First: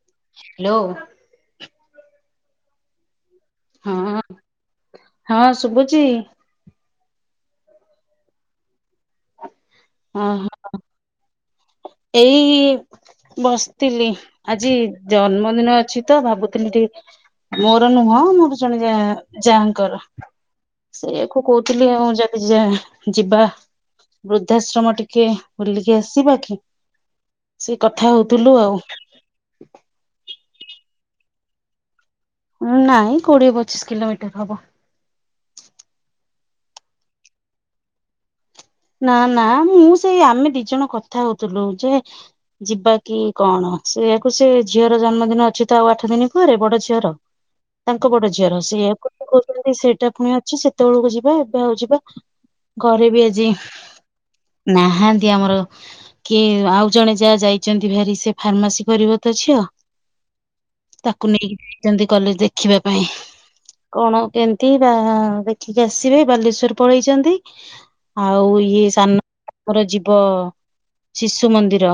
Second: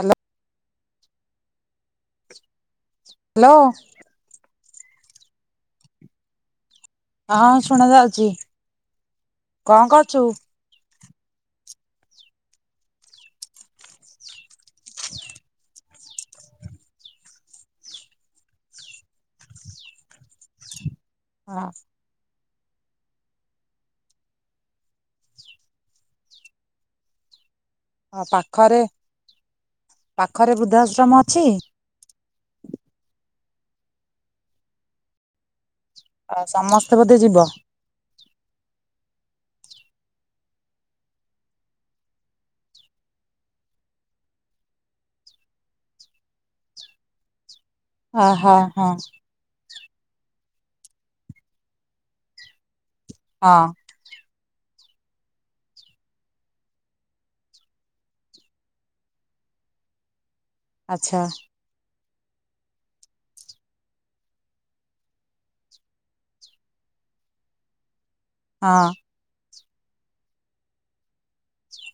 Hello. Hello. Hello. ହଁ ହଁ ଶୁବୁଚି। ହଁ ଶୁଣାଯାଉଚି। ହଁ। [inaudible] ଏଇ ବସିଥିଲି ଆଜି ଜନ୍ମଦିନ ଅଛି ତ ଭାବୁଥିଲି ଟିକେ ମୋର ନୁହଁ ମୋର ଜଣେ ଯା ଯାଆଙ୍କର। [unintelligible] କ ହଁ କହୁଥିଲି ଆଉ ଯେବ୍ ଯା ଯିବା। ବୃଦ୍ଧାଶ୍ରମ ଟିକେ ବୁଲିକି ଆସିବା କି? ସେ କଥା ହଁ ହଉଥିଲୁ ଆଉ ପାଖରେ ପାଖରେ ବୃଦ୍ଧାଶ୍ରମ ଅଛି? ଉ ନାଇଁ କୋଡିଏ ପଚିସି କିଲୋମିଟର ହବ। ଆଉ ସମସ୍ତେ ବୋଧେ ଯିବ ନା ନା ମୁଁ ସେଇ ଆମେ ଦି ଜଣ କଥା ହଉଥିଲୁ ଯେ ଯିବା କି କଣ ସେୟାକୁ ସେ ଝିଅର ଜନ୍ମଦିନ ଅଛି ତ ଆଉ ଆଠ ଦିନ ପରେ ବଡ ଝିଅର [inaudible] ତାଙ୍କ ବଡ ଓହୋ ଝିଅର ହଁ ହଁ ସେୟା କୁ କହୁ ସେଇଟା ପୁଣି ଅଛି ସେତେବେଳକୁ ଯିବା ଏବେ ଆଉ ଯିବା ଘରେ ବି ଆଜି ହଁ ନାହାନ୍ତି ଆମର କି ଆଉ ଜଣେ ଯାହା ଯାଇଛନ୍ତି ଭାରି ସେ ଫାର୍ମାସି କରିବ ତ ଝିଅ ଆଚ୍ଛା ତାକୁ ନେଇକି ଯାଇଛନ୍ତି କଲେଜ ଦେଖିବା ପାଇଁ କଣ କେମିତି ବା ଦେଖିକି ଆସିବେ ବାଲେଶ୍ଵର ପଳେଇଛନ୍ତି। ଆଉ ଇଏ ହଁ ସାନଙ୍କର ଯୀବ ଶିଶୁ ମନ୍ଦିର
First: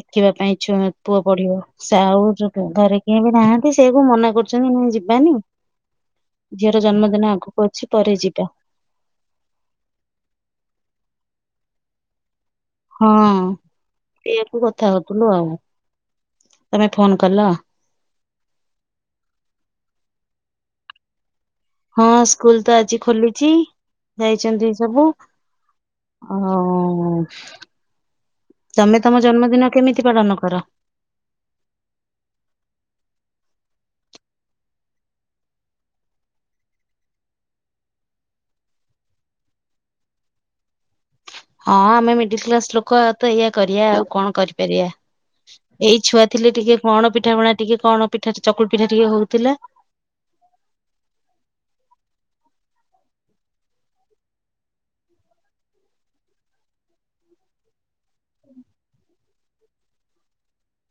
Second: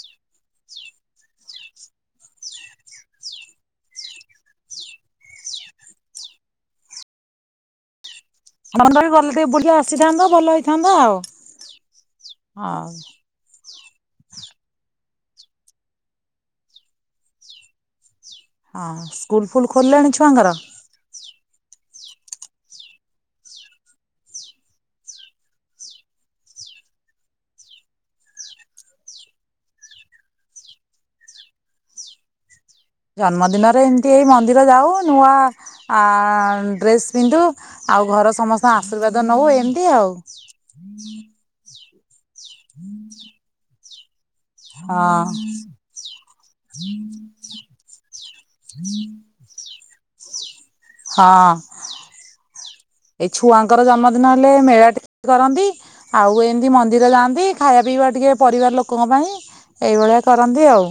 ଦେଖିବା ପାଇଁ ଛୁଆ ପୁଅ ପଢିବ ସେଉ ଘରେ କିଏ ବି ନାହାନ୍ତି ସେ କ ମନା କରୁଛନ୍ତି ନା ଯିବାନି ଝିଅର ଜନ୍ମଦିନ ଆଗକୁ ଅଛି ପରେ ଯିବା [unintelligible] ଗଲେ ଟିକେ ବୁଲିକି ଆସିଥାନ୍ତତା ଭଲ ହେଇଥାନ୍ତତା ଆଉ ହଉ। ହଁ ସେଇଆକୁ କଥା ହଉଥିଲୁ ଆଉ ତମେ ଫୋନ କଲ। ହଁ ସ୍କୁଲ୍ ଫୁଲ୍ ଖୋଲିଲାଣି ଛୁଆଙ୍କର ହଁ ସ୍କୁଲ ତ ଆଜି ଖୋଲିଛି ଯାଇଛନ୍ତି ସବୁ ଆ ହୋ ତମେ ତମ ଜନ୍ମଦିନ କେମିତି ପାଳନ କର? ଜନ୍ମଦିନରେ ଏମିତି ଏଇ ମନ୍ଦିର ଯାଉ ନୂଆ ଆ ଡ୍ରେସ୍ ପିନ୍ଧୁ ଆଉ ଘର ସମସ୍ତଙ୍କ ଆଶୀର୍ବାଦ ନୋଉ ଏମିତି ଆଉ ହୁଁ ହଁ ଆମେ ମିଡିଲ କ୍ଲାସ ଲୋକ ତ ଇଆ କରିବା ଆଉ କଣ କର ପେରିଆ ହଁ ଏଇ ଛୁଆ ଥିଲେ ଟିକେ କଣ ଟିକେ କଣ ପିଠା ଚକୁ ପିଠା ଟିକେ ହଉ କହୁଥିଲେ ହଁ ଏଇ ଛୁଆଙ୍କର ଜନ୍ମଦିନ ହେଲେ ମେଳା ଟିକେ କରନ୍ତି। ଆଉ ଏମିତି ମନ୍ଦିର ଯାଆନ୍ତି ଖାଇବା ପିଇବା ଟିକେ ପରିବାର ଲୋକଙ୍କ ପାଇଁ ଏଇଭଳିଆ କରନ୍ତି ଆଉ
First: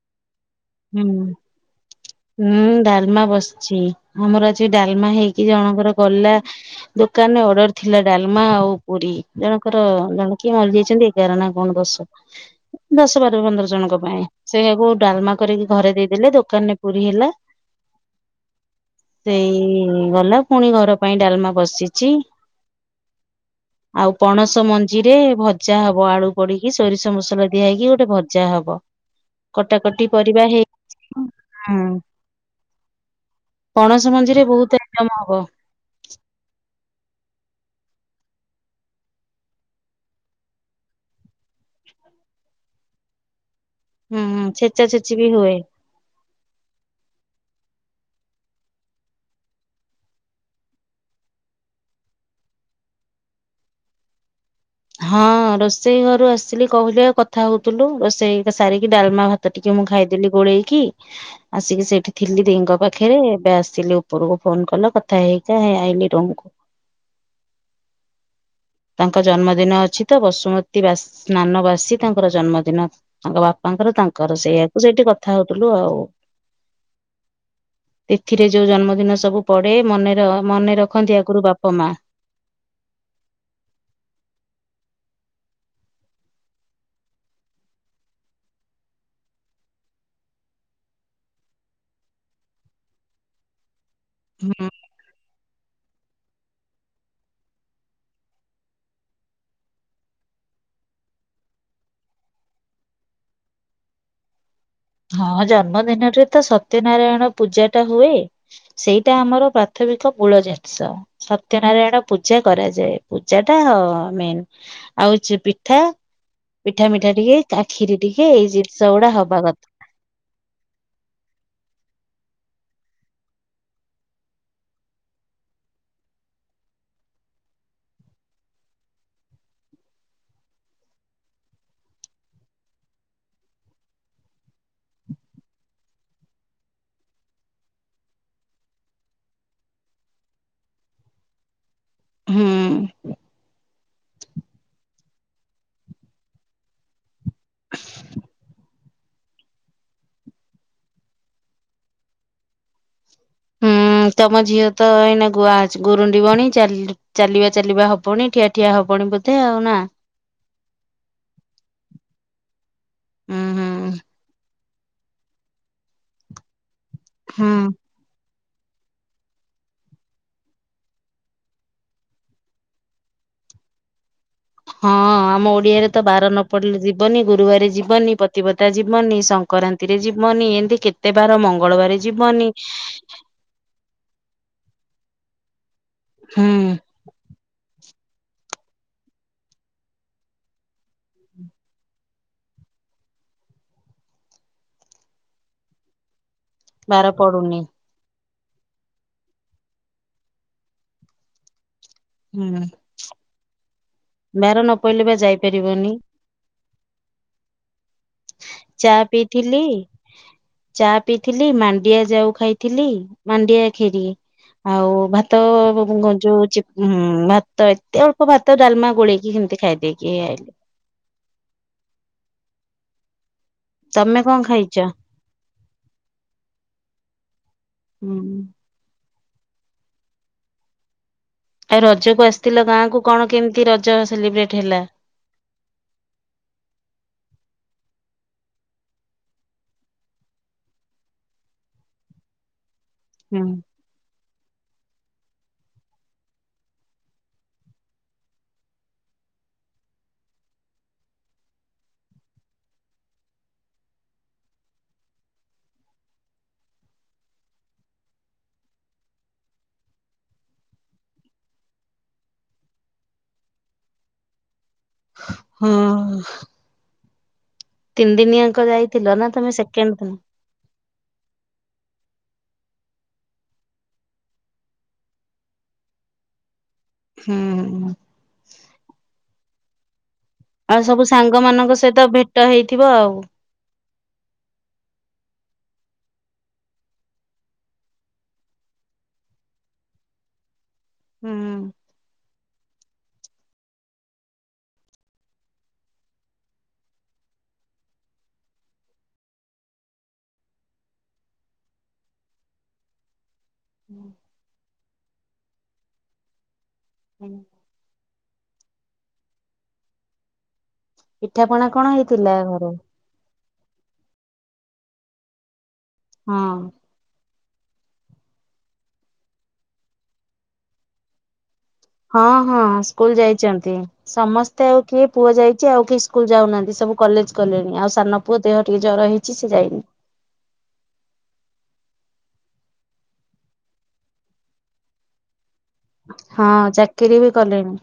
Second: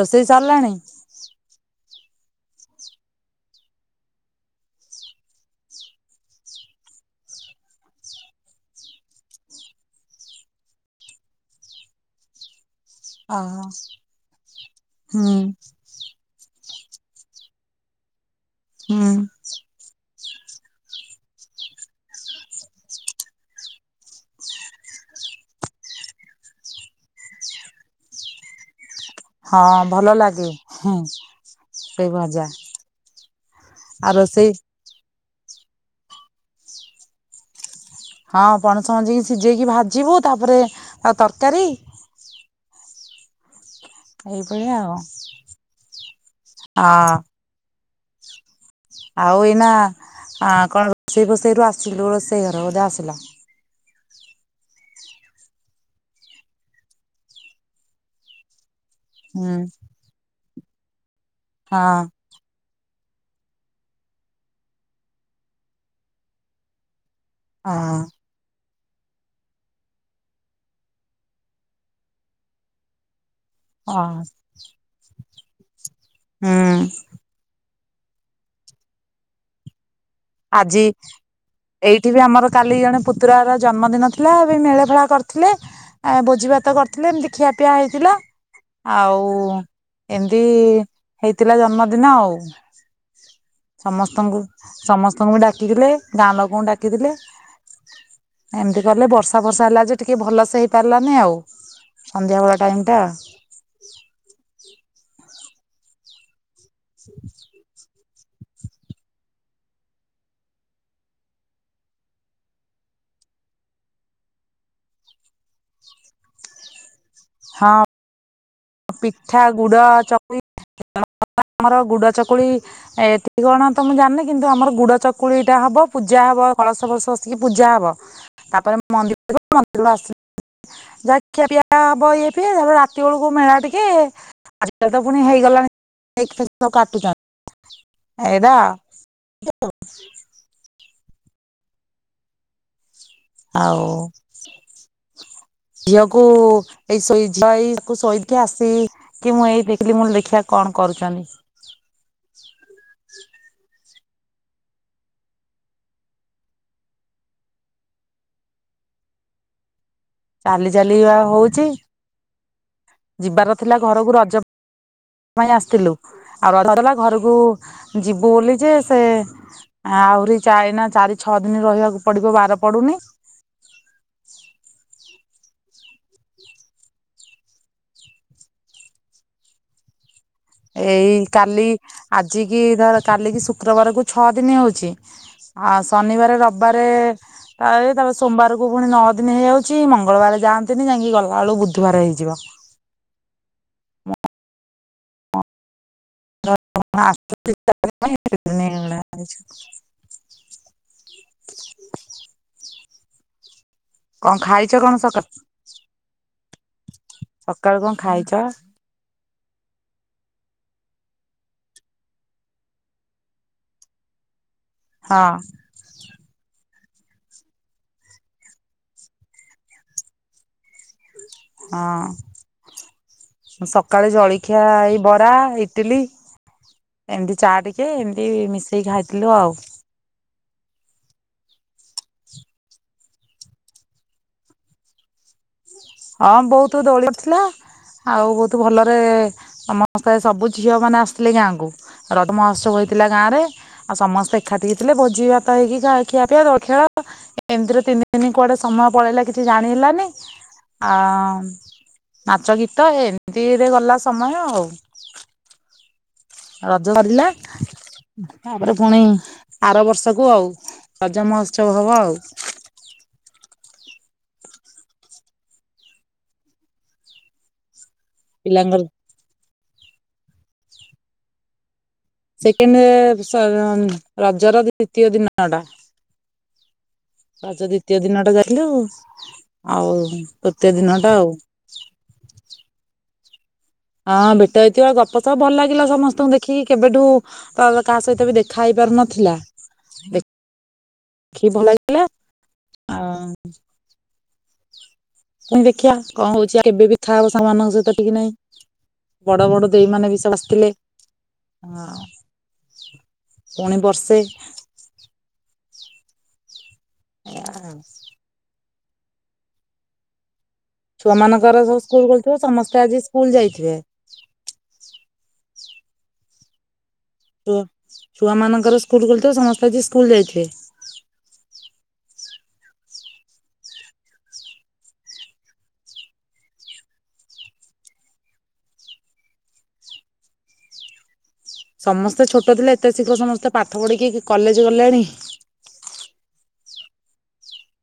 ରୋଷେଇ ସରିଲାଣି? ହୁଁ ହୁଁ ଡାଲମା ବସିଛି ଆମର ଆଛି ଡାଲମା ହେଇକି ଜଣଙ୍କର ଗଲା ଦୋକାନରେ ଅର୍ଡର ଥିଲା ଡାଲମା ଆଉ ପୁରୀ ଜଣଙ୍କର ଜଣେ କିଏ ମରିଯାଇଛନ୍ତି ଏଗାର ନା କଣ ଦୋଷ ସେ [unintelligible] ଦଶ ବାର ପନ୍ଦର ଜଣଙ୍କ ପାଇଁ ସେଇୟାକୁ ହୁଁ ଡାଲମା କରିକି ଘରେ ଦେଇଦେଲେ ଦୋକାନରେ ପୁରୀ ହେଲା ହୁଁ ସେଇ ଗଲା ପୁଣି ଘର ପାଇଁ ଡାଲମା ବସିଛି। [inaudible] ଆଉ ପଣସ ମଞ୍ଜିରେ ଭଜା ହବ ଆଳୁ ପଡିକି ସୋରିଷ ମସଲା ଦିଆ ହେଇକି ଗୋଟେ ଭଜା ହବ। ହଁ କଟାକଟି ଭଲ ପରିବା ଲାଗେ ହେଇ ହେଁ ହୁଁ ସେଇ ଭଜା ଆଉ ରୋସେଇ କାମ ହବ ହଁ ପଣସ ମଞ୍ଜିକି ସିଝେଇକି ଭାଜିବୁ ତାପରେ ଆଉ ତରକାରୀ ହୁଁ ହୁଁ ଏଇଭଳିଆ ଛେଚା ଆଉ ହଁ ଛେଚି ବି ହୁଏ। ଆଉ ଏଇନା ଆ କଣ ରୋଷେଇ ଫୋଷେଇ ରୁ ଆସିଲୁ ରୋଷେଇ ଘର ବୋଧେ ଆସିଲା ହଁ ରୋଷେଇ ଘରୁ ଆସିଲି କହିଲି କଥା ହଉଥିଲୁ ରୋଷେଇ ସାରିକି ଡାଲମା ହୁଁ ଭାତ ଟିକେ ମୁଁ ଖାଇଦେଲି ଗୋଳେଇକି ହଁ ଆସିକି ସେଇଠି ଥିଲି ଦେଇ ଙ୍କ ପାଖରେ ଏବେ ଆସିଲି ଉପରକୁ ଫୋନ କଲ କଥା ହେଇ ହେଇକା ହେଇ ଆଇଲିି ରୁମ କୁ। ହଁ ‌। ତାଙ୍କ ଜନ୍ମ ଦିନ ଅଛି ତ ବସୁମତୀ ବାସ ସ୍ନାନ ବାସୀ ତାଙ୍କର ଜନ୍ମଦିନ ତାଙ୍କ ବା ବାପା ଙ୍କର ହଁ ତାଙ୍କର ସେଇଆକୁ ସେଇଠି କଥା ହଉଥିଲୁ ଆଉ। ହୁଁ। ଏଥିରେ ଯୋଉ ଜନ୍ମଦିନ ସବୁ ପଡେ ମନେର ମନେ ଆଜି ରଖନ୍ତି ଆଗରୁ ବାପା ମା। ଏଇଠି ବି ଆମର କାଲି ଜଣେ ପୁତୁରା ର ଜନ୍ମଦିନ ଥିଲା ସେ ପାଇଁ ମେଳା ଫେଳା କରିଥିଲେ। ଆଉ ଭୋଜି ଭାତ କରିଥିଲେ ଏମିତି ଖିଆପିଆ ହେଇଥିଲା। ଆଉ ଏମିତି ହେଇଥିଲା ଜନ୍ମଦିନ ଆଉ। ସମସ୍ତଙ୍କୁ ହୁଁ ସମସ୍ତଙ୍କୁ ବି ଡାକିଥିଲେ ଗାଁ ଲୋକଙ୍କୁ ଡାକିଥିଲେ। ଏମତି କଲେ ବର୍ଷା ବର୍ଷା ହେଲା ଯେ ଟିକେ ଭଲସ ହେଇ ପାରିଲାନି ଆଉ। ସନ୍ଧ୍ୟା ବେଳେ ଟାଇମ୍ ଟା। ହଁ ଜନ୍ମ ଦିନରେ ତ ସତ୍ୟ ନାରାୟଣ ପୂଜା ଟା ହୁଏ। ସେଇଟା ଆମର ପ୍ରାଥମିକ ମୂଳ ଜିନିଷ। ସତ୍ୟ ନାରାୟଣ ପୂଜା କରାଯାଏ ପୂଜା ଟା ମେନ୍। ଆଉ ହଉଚି ପିଠା ପିଠା ମିଠା ଟିକେ କା ହଁ ଖିରି ଟିକେ ଏଇ ଯି ପିଠା ଗୁଡ଼ ଚକୁଳି ଆମର ଗୁଡ଼ ଚକୁଳି। ଏଠି କଣ ତ ମୁଁ ଜାଣିନି କିନ୍ତୁ ଆମର ଗୁଡ ଚକୁଳିଟା ହବ ପୂଜା ହବ କଳସ ଫଳସ ବସିକି ପୂଜା ହବ। ତା ପରେ ଆମେ ମନ୍ଦିର ଯିବୁ ମନ୍ଦିର ରୁ ଆସି। ଯାହା ଖିଆ ପିଆ ହବ ଇଏ ଫିଏ ତାପରେ ରାତି ବେଳକୁ ମେଳା। ଟିକେ ଆଜିକାଲି ତ ପୁଣି ହେଇ ଗଲାଣି କେକ୍ ଫେକ୍ ସବୁ କାଟୁଛନ୍ତି। ଏଇଦା। ହ ହୁଁ। ଆଉ। ଝିଅକୁ ଏଇ ଶୋଇ ଝିଅ ଏଇ ତାକୁ ଶୋଇକି ଆସି। କି ମୁଁ ଏଇ ଦେଖିଲି ମୁଁ କଇଲି ଦେଖିବା କଣ କରୁଛନ୍ତି। ହଁ ତମ ଝିଅ ତ ଏଇନା ଗୁଆ ଗୁରୁଣ୍ଡି ବଣୀ ଚାଲି। ଚାଲିବା ଚାଲିବା ହବଣି ଠିଆ ଠିଆ ହବଣି ବୋଧେ ଆଉ ନା। ଚାଲି ଚାଲିବା ହଉଛି ହୁଁ ଯିବାର ଥିଲା ହୁଁ ଘରକୁ ରଜ। ପାଇଁ ଆସିଥିଲୁ ଆଉ ରଜ ସରିଲା ଘରକୁ ହୁଁ ଯିବୁ ବୋଲି ଯେ ସେ। ଆହୁରି ଚା ଏଇନା ଚାରି ଛଅ ଦିନ ରହିବାକୁ ପଡିବ ବାର ପଡୁନି। ହଁ ଆମ ଓଡିଆ ରେ ତ ବାର ନ ପଡିଲେ ଯିବନି ଗୁରୁବାର ଯିବନି ପତିିବତା ଯିବନି ସଂ। କରାନ୍ତି ରେ ଯିବନି ଏମ ଏଇ କାଲି ଆଜି କିି ଧର କାଲ କିି ଶୁକ୍ରବାରକୁ। ଛଅ ଦିନି ହଉଛି ଆଉ ଶନିବାରେ ହୁଁ ରବିବାରେ। ତା ରେ ତାପରେ ସୋମବାର କୁ ପୁଣି ନଅ ଦିନ ହେଇ ଯାଉଛି ମଙ୍ଗଳ ବାରେ ଯାଆନ୍ତିନି ଯାଇଁକି ଗଲାବେଳକୁ ବୁଧବାର ହେଇଯିବ। ବାର ପଡୁନି [unintelligible] ହୁଁ କଣ ବାର ଖାଇଛ ନ କଣ ପଇଲେ ବା ସକାଳୁ ଯାଇ ପାରିବନି। ସକାଳୁ କଁ ଖାଇଛ। ଚା ପିଇଥିଲି। ଚା ପିଇଥିଲି ମାଣ୍ଡିଆ ଯାଉ ଖାଇଥିଲି ମାଣ୍ଡିଆ ଖରି। ଆଉ ହଁ ଭାତ ଗ ଯୋଉୁଁ ଚି କ୍ ଭାତ ଏତେ ଅଳ୍ପ ଭାତ ଡାଲମା ଗୋଳେଇକି ସେମିତି ଖାଇ ଦେଇକି ହେଇ ଆଇଲି। ହଁ। ହଁ ସକାଳେ ତମେ କଣ ଜଳଖିଆ ଖାଇଛ? ଏଇ ବରା ଇଟିଲି। ଏମତି ଚା ଟିକେ ହୁଁ ଏମିତି ମିଶେଇକି ଖାଇଥିଲୁ ଆଉ। ଆଉ ରଜ କୁ ଆସି ଥିଲ ଗାଁ କ କଣ କେମିତି ରଜ ସେଲିବ୍ରେଟ ହେଲା। ହଁ ବହୁତ ଦୋଳି ଥିଲା। ଆଉ ବହୁତ୍ ଭଲରେ ସମସ୍ତେ ସବୁ ଝିଅମାନେ ଆସିଥିଲେ ଗାଁକୁ। ରଜ ମହୋତ୍ସବ ହୋଇଥିଲା ଗାଁ ରେ। ହୁଁ ଆଉ ସମସ୍ତେ ଏକାଠି ହେଇଥିଲେ। ଭୋଜି ଭାତ ହେଇକି ଖା ଖିଆ ପିଆ ଦୋଳି ଖେଳ ଏମିତିରେ ତିନି ଦିନି କୁଆଡେ ସମୟ ପଳେଇଲା କିଛି ଜାଣି ହେଲାନି। ଆ ନାଚ ଗୀତ ଏମିତିରେ ଗଲା ସମୟ ଆଉ। ରଜ ସରିଲା। ତାପରେ ପୁଣି ଆର ବର୍ଷକୁ ଆଉ ରଜ ମହୋତ୍ସବ ହବ ଆଉ। ହଁ। ତିନି ଦିନି ଆଙ୍କ ପିଲାଙ୍କର ଯାଇଥିଲ ନା ତମେ ସେକେଣ୍ଡ ଦିନ? ସେକେଣ୍ଡ ରଜର ଦ୍ଵିତୀୟ ଦିନ ଟା। ହୁଁ ରଜ ଦ୍ଵିତୀୟ ଦିନ ଟା ଯାଇଥିଲୁ। ଆଉ ତୃତୀୟ ଆଉ ଦିନ ସବୁ ଟା ସାଙ୍ଗ ମାନଙ୍କ ସହିତ ଭେଟ ହେଇଥିବ ଆଉ। ହଁ ଭେଟ ହେଇଥିବ ଗପ ସପ ଭଲ ଲାଗିଲା ସମସ୍ତଙ୍କୁ ଦେଖିକି କେବେଠୁ ତ କାହା ସହିତ ବି ଦେଖା ହେଇ ପାରୁନଥିଲା। ଦେଖି କି ଭଲ ହୁଁ ଲାଗିଲା। ଆଉ ପୁଣି ଦେଖିଆ କଣ ହଉଚି କେବେ ଦେଖା ହବ ସାଙ୍ଗ ମାନଙ୍କ ସହିତ ଠିକ୍ ନାଇଁ। ବଡ ବଡ ଦେଇ ମାନେ ବି ସବୁ ଆସିଥିଲେ। ହଁ। ପୁଣି ବର୍ଷେ ହୁଁ ହଁ ଛୁଆ ମାନଙ୍କର ପିଠାପଣା ସବୁ କଣ ସ୍କୁଲ ହେଇଥିଲା ଖୋଲିଥିବ ଘରେ? ସମସ୍ତେ ଆଜି ସ୍କୁଲ ଯାଇଥିବେ। ହଁ। ଛୁଆ ମାନଙ୍କର ସ୍କୁଲ ଖୋଲିଥିବ ସମସ୍ତେ ଆଜି ସ୍କୁଲ ଯାଇଥିବେ। ହଁ ହଁ ସ୍କୁଲ ଯାଇଚନ୍ତି। ସମସ୍ତେ ଆଉ କିଏ ପୁଅ ଯାଇଚି ଆଉ କିଏ ସ୍କୁଲ ଯାଉନାହାନ୍ତି। ସବୁ କଲେଜ୍ ଗଲେଣି। ଆଉ ସାନ ପୁଅ ଦେହ ଟିକେ ଜର ହେଇ ଅଛି ସେ ଯାଇନି। ସମସ୍ତେ ଛୋଟ ଥିଲେ ଏତେ ଶୀଘ୍ର ସମସ୍ତେ ପାଠ ପଢିକି କଲେଜ୍ ଗଲେଣି। ହଁ ଚାକିରି ବି କଲେଣି।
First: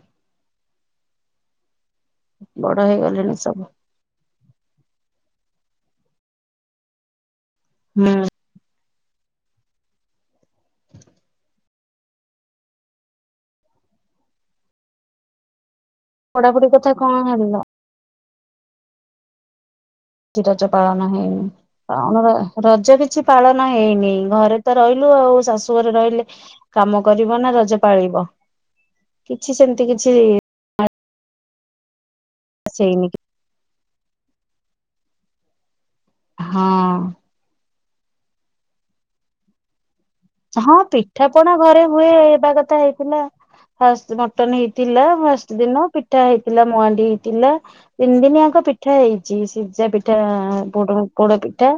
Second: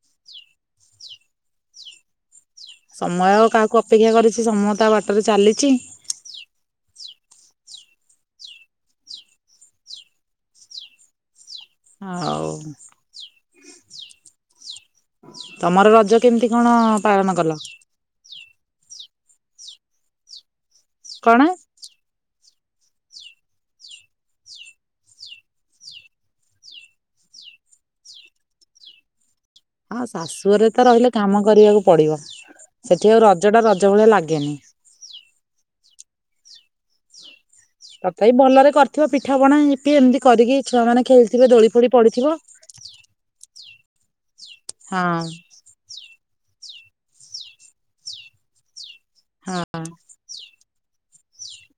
ବଡ ସମୟ ହେଇଗଲେଣି ଆଉ ସବୁ କାହାକୁ ଅପେକ୍ଷା କରିଚି ସମୟ ତା ବାଟରେ ଚାଲିଚି। ହଁ। ଆଉ ତମର ରଜ କେମିତି ପଢାପଢି କଣ କଥା ପାଳନ କଲ? ହେଲା କିଛି ରଜ ପାଳନ କଣ ହେଇନି। [unintelligible] ରଜ କିଛି ପାଳନ ହେଇନି। ଘରେ ତ ରହିଲୁ ଆଉ ଶାଶୁ ଘରେ ରହିଲେ କାମ କରିବ ନା ରଜ ପାଳିବ। କିଛି ସେମିତି କିଛି [unintelligible] ତ ରହିଲେ କାମ କରିବାକୁ ପଡ଼ିବ ହେଇନି। ସେଠି ଆଉ ରଜଟା ରଜ ଭଳିଆ ଲାଗେନି। ହଁ। ତଥାପି ଭଲରେ କରିଥିବ ପିଠାପଣା ଏଇ କିଏ ଏମତି କରି ହଁ ପିଠା ପଣା ଘରେ ହୁଏ। ହେବା କଥା ହେଇଥିଲା। ଫାଷ୍ଟ ମଟନ ହଁ ହେଇଥିଲା ଫାଷ୍ଟ ଦିନ। ପି ପିଠା ହେଇଥିଲା ମୁଆଣ୍ଡି ହେଇଥିଲା। ତିନି ଦିନିଆଙ୍କ ପି ପିଠା ହେଇଚି। ହଁ ସିଝା ପିଠା ପୋଡ଼ ପୋଡ ପିଠା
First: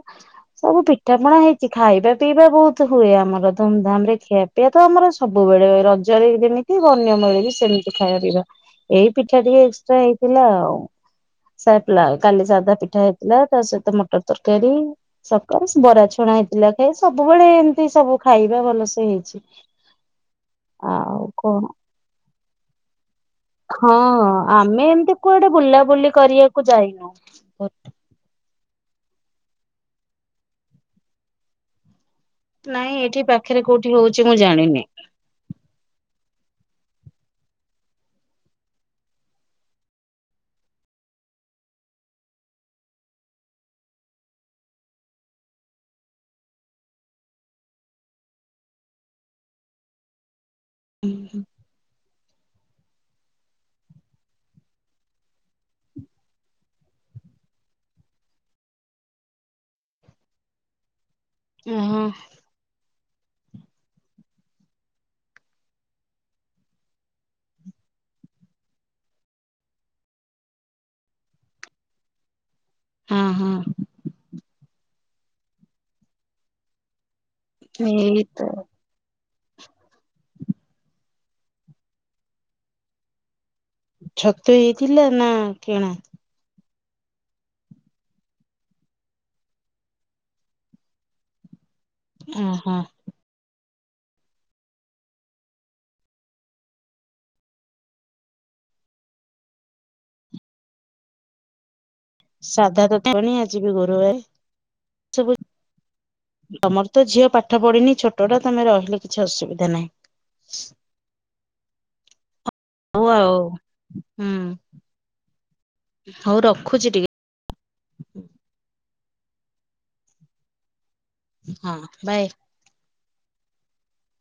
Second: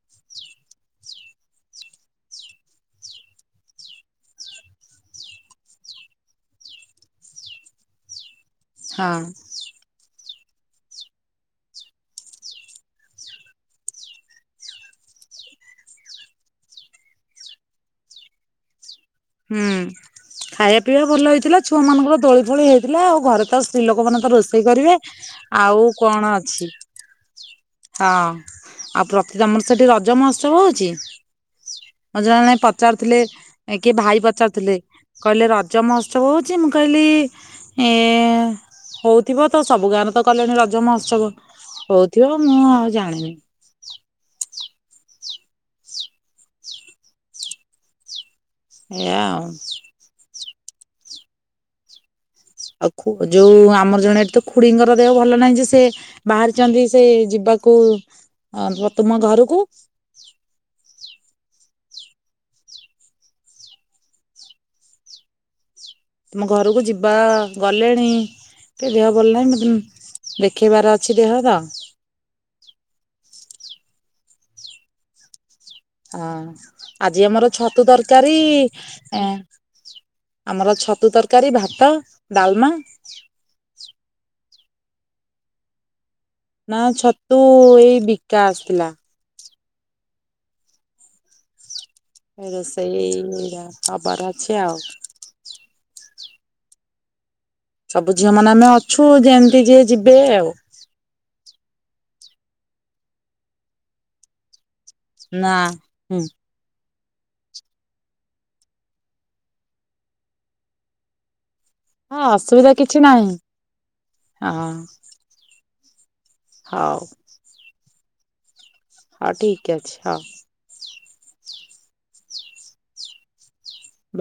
ସବୁ ପିଠା ପଣା ହେଇଚି। ଖାଇବା ପିଇବା ବହୁତ ହୁଏ ଆମର। ପୁରା ଧୁମଧାମ ରେ ଖିଆପିଆ ତ ଆମର ସବୁବେଳେ। ରଜରେ ଯେମିତି ଅନ୍ୟ ବେଳେ ବି ସେମିତି ଖାଇବା ପିଇବା। ଏଇ ହଁ ପିଠା ଟିକେ ଏକ୍ସଟ୍ରା ହେଇଥିଲା ଆଉ। [unintelligible] କାଲି ସାଧା ପିଠା ହେଇଥିଲା, ତା ସହିତ ମଟର ତରକାରୀ। ସକାଳୁ ବରା ଛଣା ହେଇଥିଲା। ଖାଇ ସବୁବେଳେ ଏମିତି ସବୁ ଖାଇବା ଭଲସେ ହେଇ ହୁଁ। ଖାଇବା ପିଇବା ଭଲ ହେଇଥିଲା। କଣ ଛୁଆ ମାନଙ୍କର ଦୋଳି ଫୋଳି ହେଇଥିଲା। ଆଉ ଘରେ ତ ସ୍ତ୍ରୀ ହଁ ଲୋକ ମାନ ତ ରୋଷେଇ ଆମେ କରିବେ। ଏମିତି କୁଆଡେ ଆଉ ବୁଲାବୁଲି କଣ କରିବାକୁ ଅଛି। ଯାଇନୁ। ହଁ ଆଉ ପ୍ରତି ତମର ସେଠି ରଜ ମହୋତ୍ସବ ହଉଚି? ଜଣେ ନାଇଁ ପଚାରୁଥିଲେ ଏଠି ପାଖରେ କୋଉଠି କିଏ ହଉଛି ଭାଇ ମୁଁ ପଚାରୁଥିଲେ ଜାଣିନି। କହିଲେ ରଜ ମହୋତ୍ସବ ହଉଛି ମୁଁ କହିଲି ଏଁ ହଉଥିବ ତ ସବୁ ଗାଁରେ ତ କଲେଣି ରଜ ମହୋତ୍ସବ। ହଉଥିବ ମୁଁ ଆଉ ଜାଣିନି। ଏଆ। ଉଁ ହୁଁ। ଆଉ ଯୋଉ ଆମର ଜଣେ ଏଠି ତ ଖୁଡିଙ୍କର ଦେହ ଭଲ ନାହିଁ ଯେ ସେ ବାହାରିଚନ୍ତି ସେ ଯିବାକୁ ତୁମ ଘରୁକୁ ହଁ। ତମ ଘରକୁ ଯିବା ଗଲେଣି ତ ଦେହ ଭଲ ନାହିଁ ମ ଦେଖେଇବାର ଅଛି ଦେହ ତ। ହଁ ହଁ। ହଁ ଆଜି ଆମର ଛତୁ ତରକାରୀ ଏଇତ ଏ ଆମର ଛତୁ ତରକାରୀ, ଭାତ, ଡାଲମା। ଛତୁ ଏଇଥିଲା ନା କିଣା? ନା ଛତୁ ଏଇ ବିକା ଆସିଥିଲା। ଓହୋ ରୋଷେଇ ହବାର ଅଛି ଆଉ। ସବୁ ଝିଅ ମାନେ ଆମେ ଅଛୁ ଯେମିତି ଯିଏ ଯିବେ ଆଉ। ସାଧା ତଟଣି ଆଜି ବି ଗୁରୁବାରେ। ନା ହୁଁ। ତମର ତ ଝିଅ ପାଠ ପଢିନି ଛୋଟ ଟା ତମେ ରହିଲେ କିଛି ଅସୁବିଧା ନାହିଁ। ହଁ ଅସୁବିଧା କିଛି ହଉ ନାହିଁ, ଆଉ ହୁଁ ହଁ। ହଉ ରଖୁଛି ହଉ ଟିକେ। ହ ଠିକ୍ ଅଛି ହ। ହଁ ବାଏ।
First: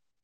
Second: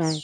ବାଏ।